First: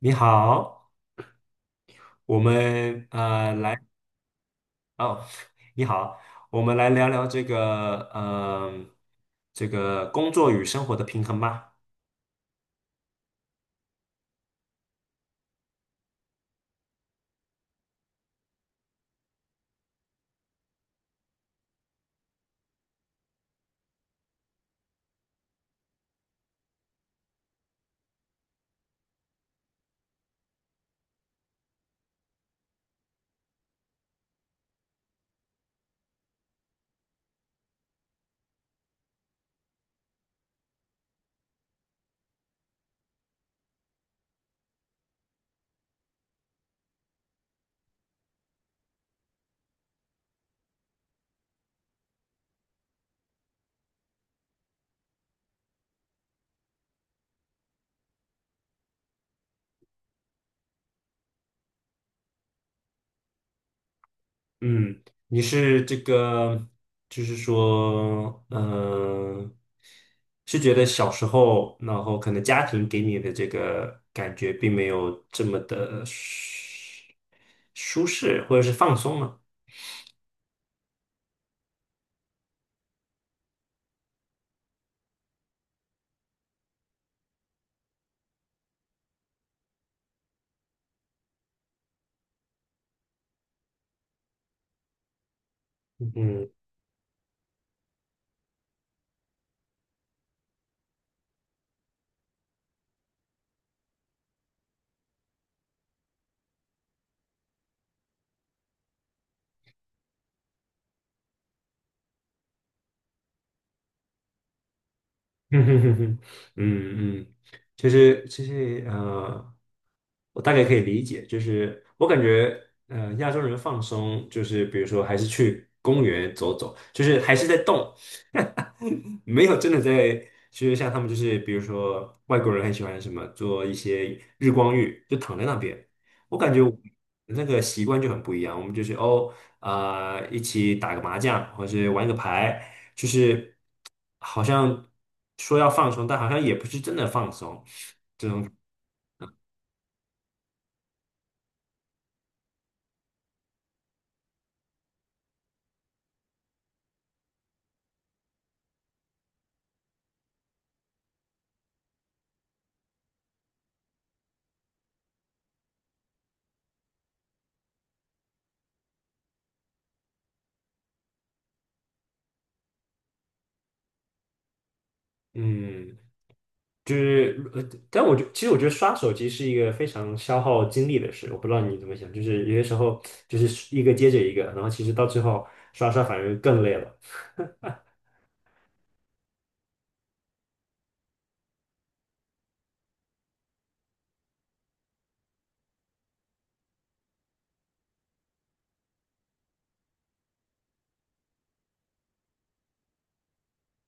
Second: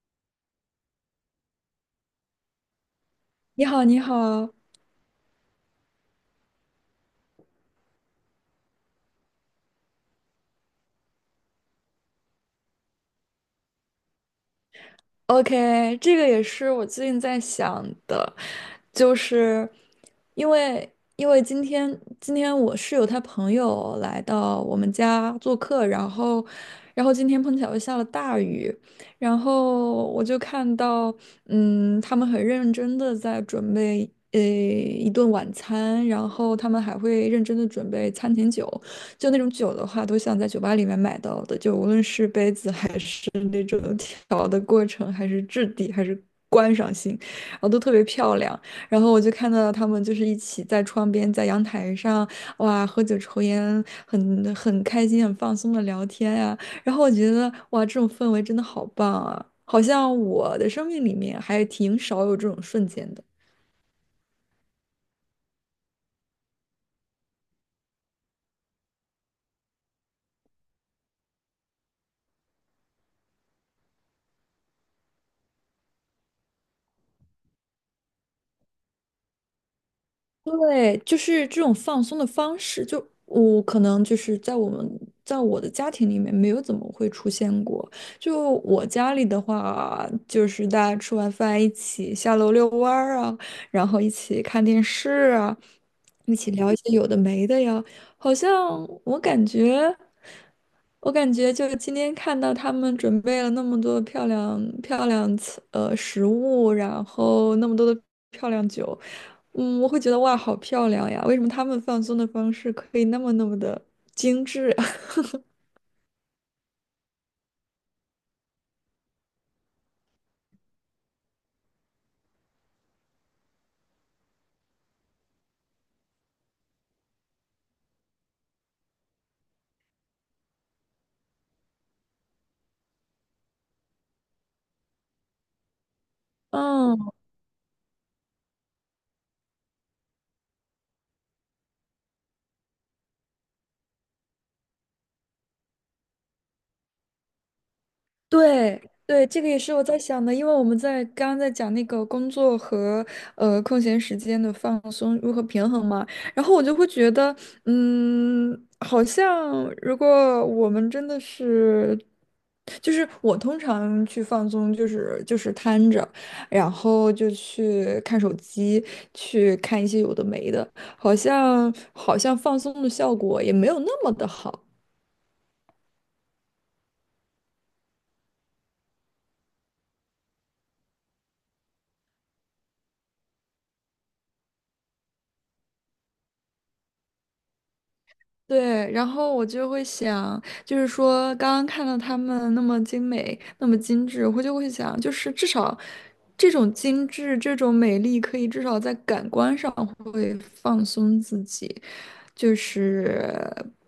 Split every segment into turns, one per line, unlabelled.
你好，我们呃
你
来
好，你好
哦，你好，我们来聊聊这个工作与生活的平衡吧。
，OK，这个也是我最近在想的，就是因为因为今天我室友他朋友来到我们家做客，然后今天碰巧又下了大雨，然后我就看到他们很认真的在准备一顿晚餐，然后他们还会认真的准备餐前酒。就那种酒的话，都像在酒吧里面买到的，就无论是杯子还是那种调的过程，还是质地，还是观赏性，然后都特别漂亮。然后我就看到他们就是一起在窗边，在阳台上，哇，喝酒抽烟，很开心，很放松的聊天呀、然后我觉得，哇，这种氛围真的好棒啊！好像我的生命里面还挺少有这种瞬间的。
嗯，你是这个就是说，是觉得小时候，然后可能家庭给你的这个感觉并没有这么的舒适或者是放松吗？
对，就是这种放松的方式，就我可能就是在我的家庭里面没有怎么会出现过。就我家里的话，就是大家吃完饭一起下楼遛弯儿啊，然后一起看电视啊，一
嗯
起聊一些有的没的呀。好像我感觉。我感觉就今天看到他们准备了那么多漂亮食物，然后那么多的漂亮酒，我会觉得哇，好漂亮呀！为什么他们放松的方式可以那么那么的精致
嗯哼哼哼，嗯嗯，就是我大概可以理解，就是我感觉亚洲人放松，就是比如说还是去公园走走，就是还是在动，没有真的在，就是像他们就是比如说外国人很喜欢什么做一些日光浴，就躺在那边，我感觉我
啊 嗯，
那个习惯就很不一样，我们就是哦啊、一起打个麻将，或是玩个牌，就是。好像说要放松，但好像也不是真的放松。这种，
对对，这个也是我在想的，因为我们在刚刚在讲那个工作和空闲时间的放松如何平衡嘛，然后我就会觉得，好像如果我们真的是。就是我通常去放松，就是瘫着，然后就去看手机，去看一些有的没的，好像放松的效果也没有那么的好。
嗯，就是但其实我觉得刷手机是一个非常消耗精力的事。我不知道你怎么想，就是有些时候就是一个接着一个，然后其实到最后刷刷反而更累了。
对，然后我就会想，就是说刚刚看到他们那么精美，那么精致，我就会想，就是至少这种精致、这种美丽，可以至少在感官上会放松自己。就是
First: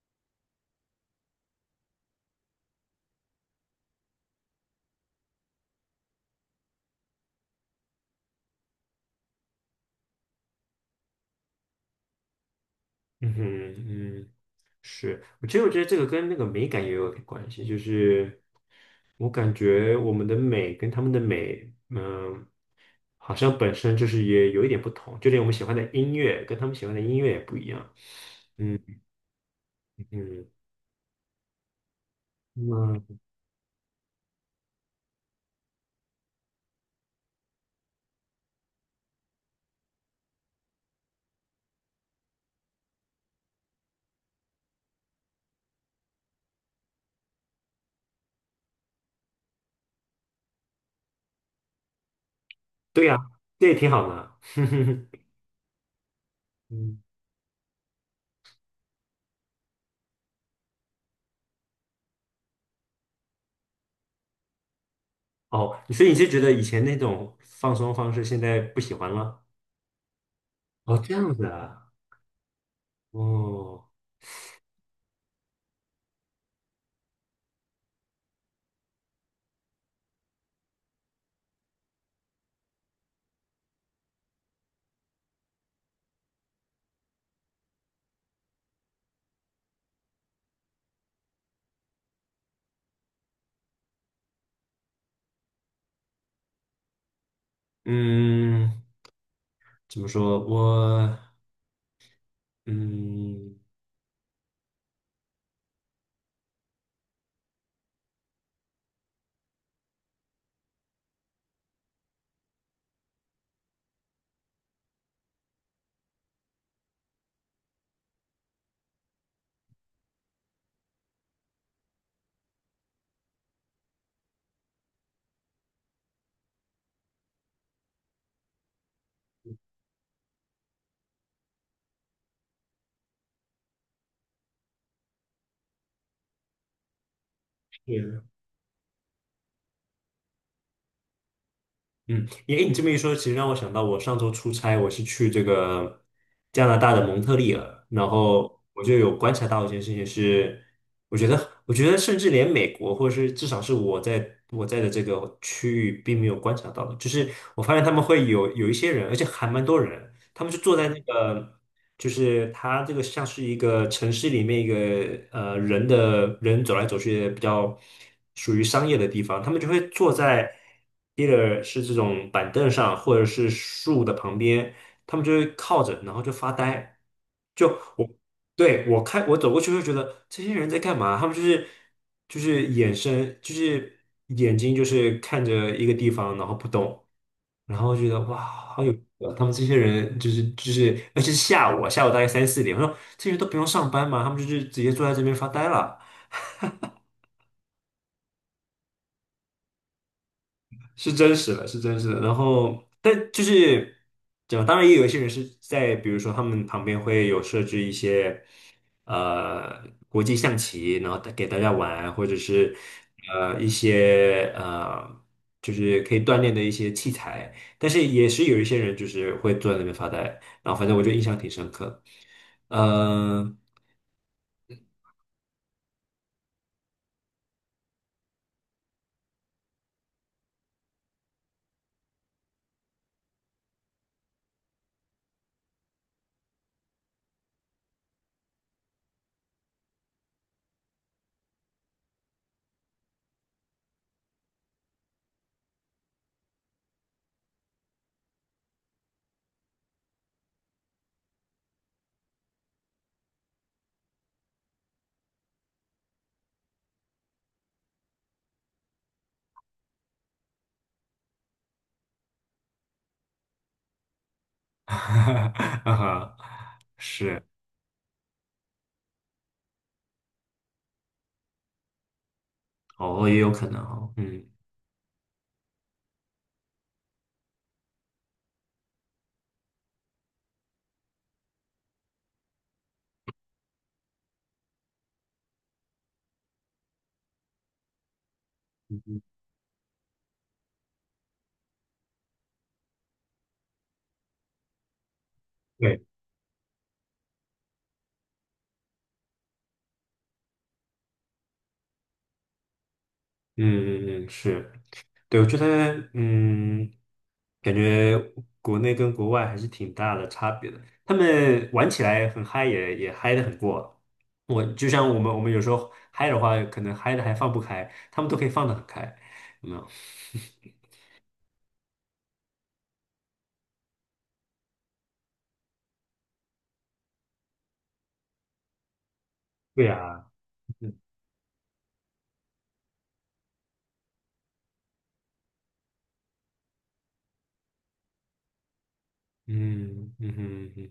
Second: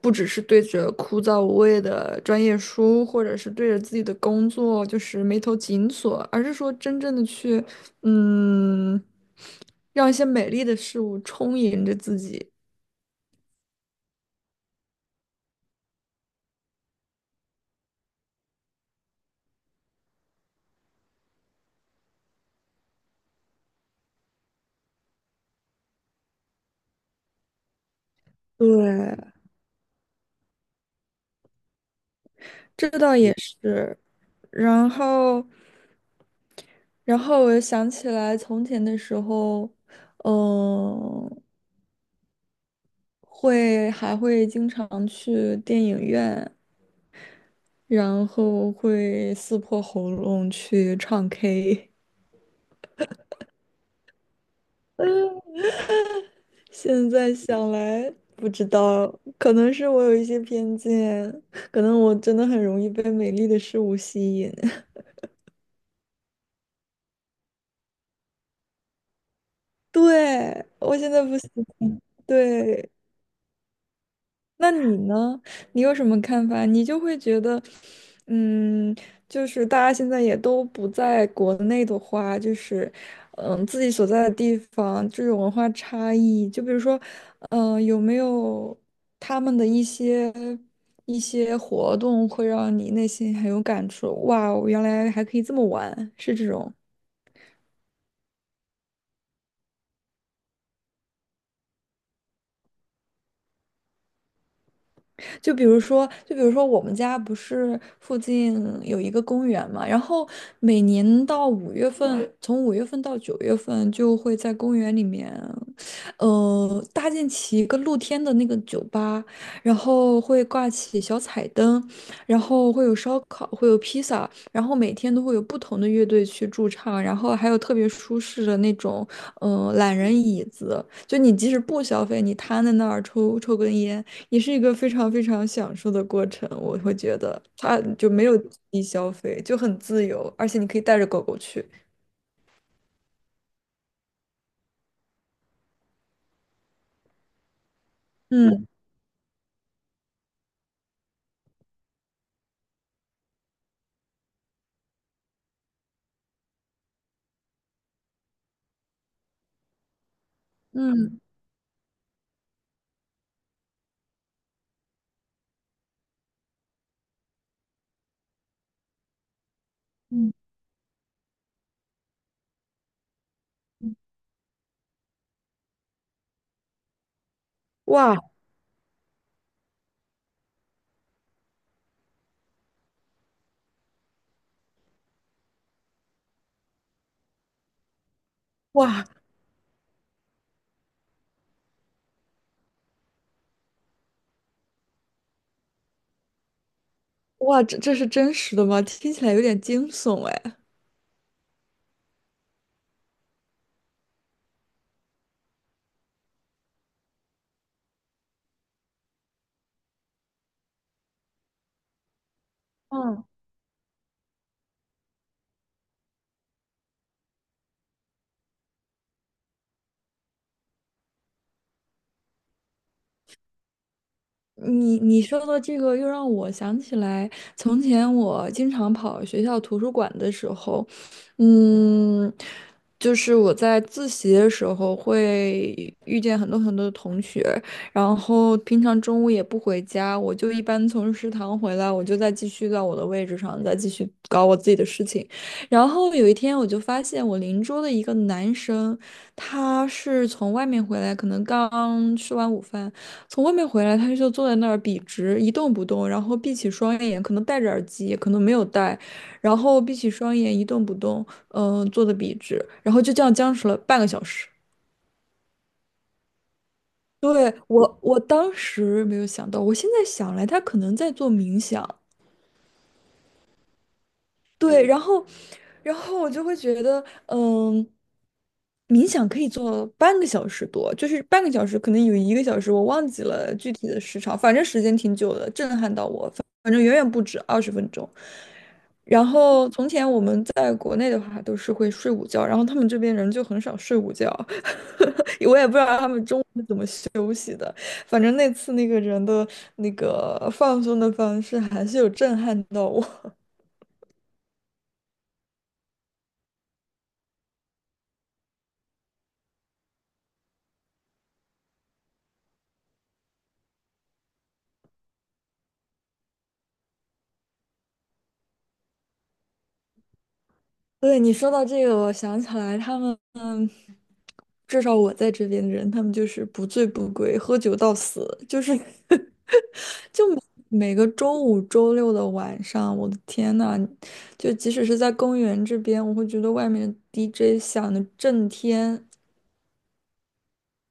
不只是对着枯燥无味的专业书，或者是对着自己的工作就是眉头紧锁，而是说真正的去，嗯，让一些美丽的事物充盈着自己。
嗯哼，嗯，是，我其实我觉得这个跟那个美感也有点关系，就是我感觉我们的美跟他们的美，好像本身就是也有一点不同，就连我们喜欢的音乐跟他们喜欢的音乐也不一样。嗯
对，
嗯
这倒
嗯，
也是。然后，然后我又想起来从前的时候，嗯，还会经常去电影院。然后会撕破喉咙去唱 K。
对呀、这也挺好的。嗯，
现在想来，不知道，可能是我有一些偏见，可能我真的很容易被美丽的事物吸引。
哦，所以你是觉得以前那种放松方式现在不喜欢了？
对，我
哦，
现
这
在
样
不
子
行，
啊。
对，
哦，
那你呢？你有什么看法？你就会觉得，嗯，就是大家现在也都不在国内的话，就是，自己所在的地方这种文化差异，就比如说，有没有他们的一些活动会让你内心很有感触？哇，我原来还可以这么玩，是这种。
嗯，怎么说？嗯。
就比如说我们家不是附近有一个公园嘛，然后每年到五月份，从五月份到9月份就会在公园里面，搭建起一个露天的那个酒吧，然后会挂起小彩灯，然后会有烧烤，会有披萨，然后每天都会有不同的乐队去驻唱，然后还有特别舒适的那种，懒人椅子，就你即使不消费，你瘫在那儿抽抽根烟。也是一个非常非常享受的过程。我会觉得它就
是
没有低消费，就很自由，而且你可以带着狗狗去。
嗯，你这么一说，其实让我想到，我上周出差，我是去这个加拿大的蒙特利尔，然后
嗯
我就有观察到一件事情是，我觉得甚至连美国，或者是至少是我在的这个区域，并没有观察到的，就是我发现他们会有一些人，而且还蛮多人，他们就坐在那
嗯
个就是它这个像是一个城市里面一个人的人走来走去的比较属于商业的地方，他们就会坐
嗯，
在 either 是这种板凳上，或者是树的旁边，他们就会靠着，然后就发呆。就我
哇
对我看我走过去会觉得这些人在干嘛？他们就是眼神就是眼睛就是看着一个地方，然后不动。然后觉得哇，好有意
哇
思啊他们这些人就是，而且是下午啊下午大概三四点，我说这些人都不用上班嘛，他们就是直接坐在这边发呆了。
哇，这是真实的吗？听起来有点惊悚哎。
是真实的，是真实的。然后，但就是怎么，当然也有一些人是在，比如说他们旁边会有设置一些呃国际象棋，然后带给大家玩，或者是
嗯。
一些就是可以锻炼的一些器材。但是也是有一些人就是会坐在那边发呆，然后反正我就印象挺深刻。嗯、
你说的这个又让我想起来，从前我经常跑学校图书馆的时候，嗯，就是我在自习的时候会遇见很多很多的同学，然后平常中午也不回家，我就一般从食堂回来，我就再继续到我的位置上，再继续搞我自己的事情。然后有一天，我就发现我邻桌的一个男生，他是从外面回来，可能刚吃完午饭。从外面回来，他就坐在那儿笔直一动不动，然后闭起双眼，可能戴着耳机，可能没有戴，然后闭起双眼一动不动，坐的笔直，然后就这样僵持了半个小时。
啊哈是
对，我当时没有想到，我现在想来，他可能在做冥想。
哦，也有可能哦，嗯，
对，然后我就会觉得。冥想可以做半个小时多，就是半个小时，可能有1个小时，我忘记了具体的时长，反正时间挺久的，震撼到我，反正远远不止20分钟。然后从前我们在国内的话都是会睡午觉，然后他们这边人就很少睡午觉，我也不知道
对，
他们中午，反正那次那个人的那个放松的方式还是有震撼到我。
嗯嗯嗯，是。对，我觉得，嗯，感觉国内跟国外还是挺大的差别的。他们玩起来很嗨也，也嗨的很过。我就像我们，我们有时候嗨的话，可能嗨的还放不开，他们都可以放得很开。有没有？
对，你说到这个，我想起来他们至少我在这边的人，他们就是不醉不归，喝酒到死，就是
对呀，
每
嗯
个周五、周六的晚上，我的天呐，就即使是在公园这边，我会觉得外面的 DJ 响的震天，
嗯嗯哼嗯哼，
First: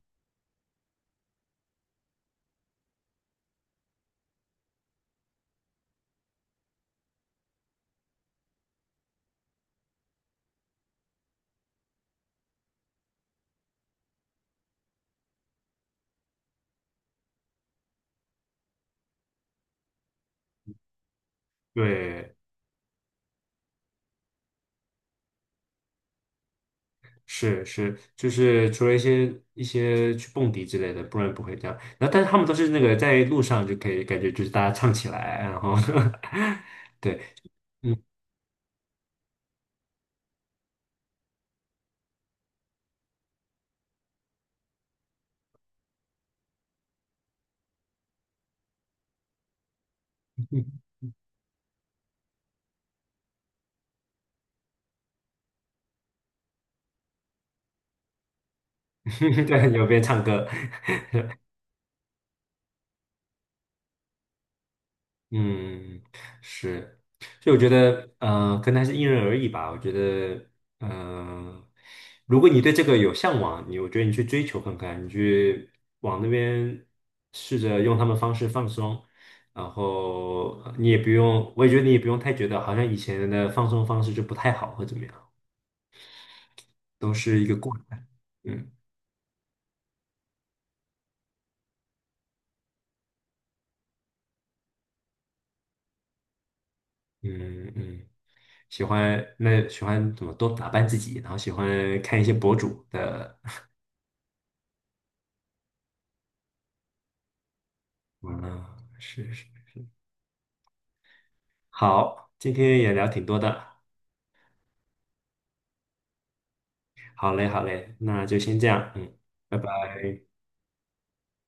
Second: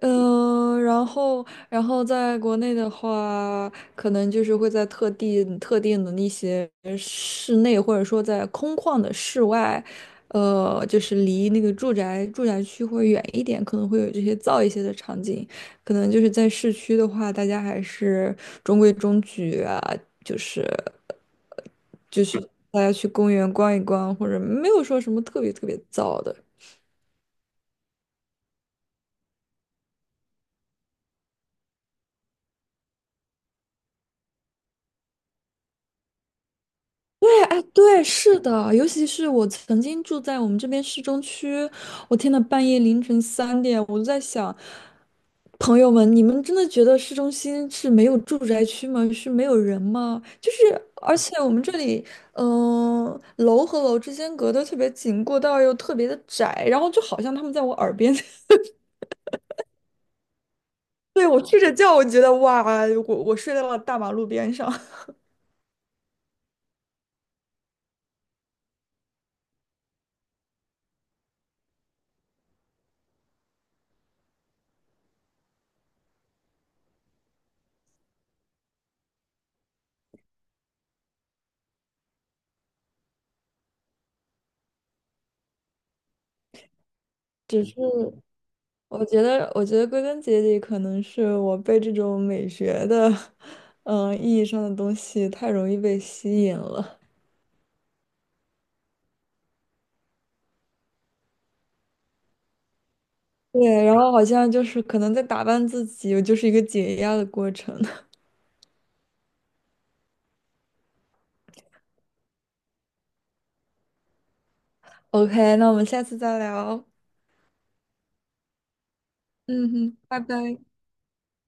嗯，然后，然后在国内的话，可能就是会在特定的那些室内，或者说在空旷的室外，就是离那个住宅区会远一点，可能会有这些噪一些的场景。可能就是在市区的话，大家还是中规中矩啊，就是就
对，
是大家去公园逛一逛，或者没有说什么特别特别噪的。
是是，就是除了一些去蹦迪之类的，不然不会这样。然后，但是他们都是那个在路上就可以感觉就是大家唱起来，然后 对。
对，哎，对，
嗯。
是的，尤其是我曾经住在我们这边市中区，我天呐，半夜凌晨3点，我就在想，朋友们，你们真的觉得市中心是没有住宅区吗？是没有人吗？就是，而且我们这里，楼和楼之间隔得特别紧，过道又特别的窄，然后就好像他们在我耳边，
对，有边唱歌，
对，我睡着觉，我觉得哇，我睡在了大马路边上，
嗯，是，所以我觉得，可能还是因人而异吧。我觉得，嗯、如果你对这个有向往，你我觉得你去追求看看，你去往那边试着用他们方式放松，然后你也不用，我也觉得你也不用太觉得好像以前的放松方式就不太好或怎么样，都是一 个
只是。
过程。嗯
我觉得归根结底，可能是我被这种美学的，意义上的东西太容易被吸引了。
嗯嗯，喜欢怎么多打扮自己，然后喜欢看一些博主的
对，然后好像就是可能在打扮自己，就是一个解压的过程。
完了，是是，好，今天也聊挺多的，
OK，那我们下次再聊。
好嘞，好嘞，那就先这样，嗯，拜
嗯
拜。
哼，拜拜。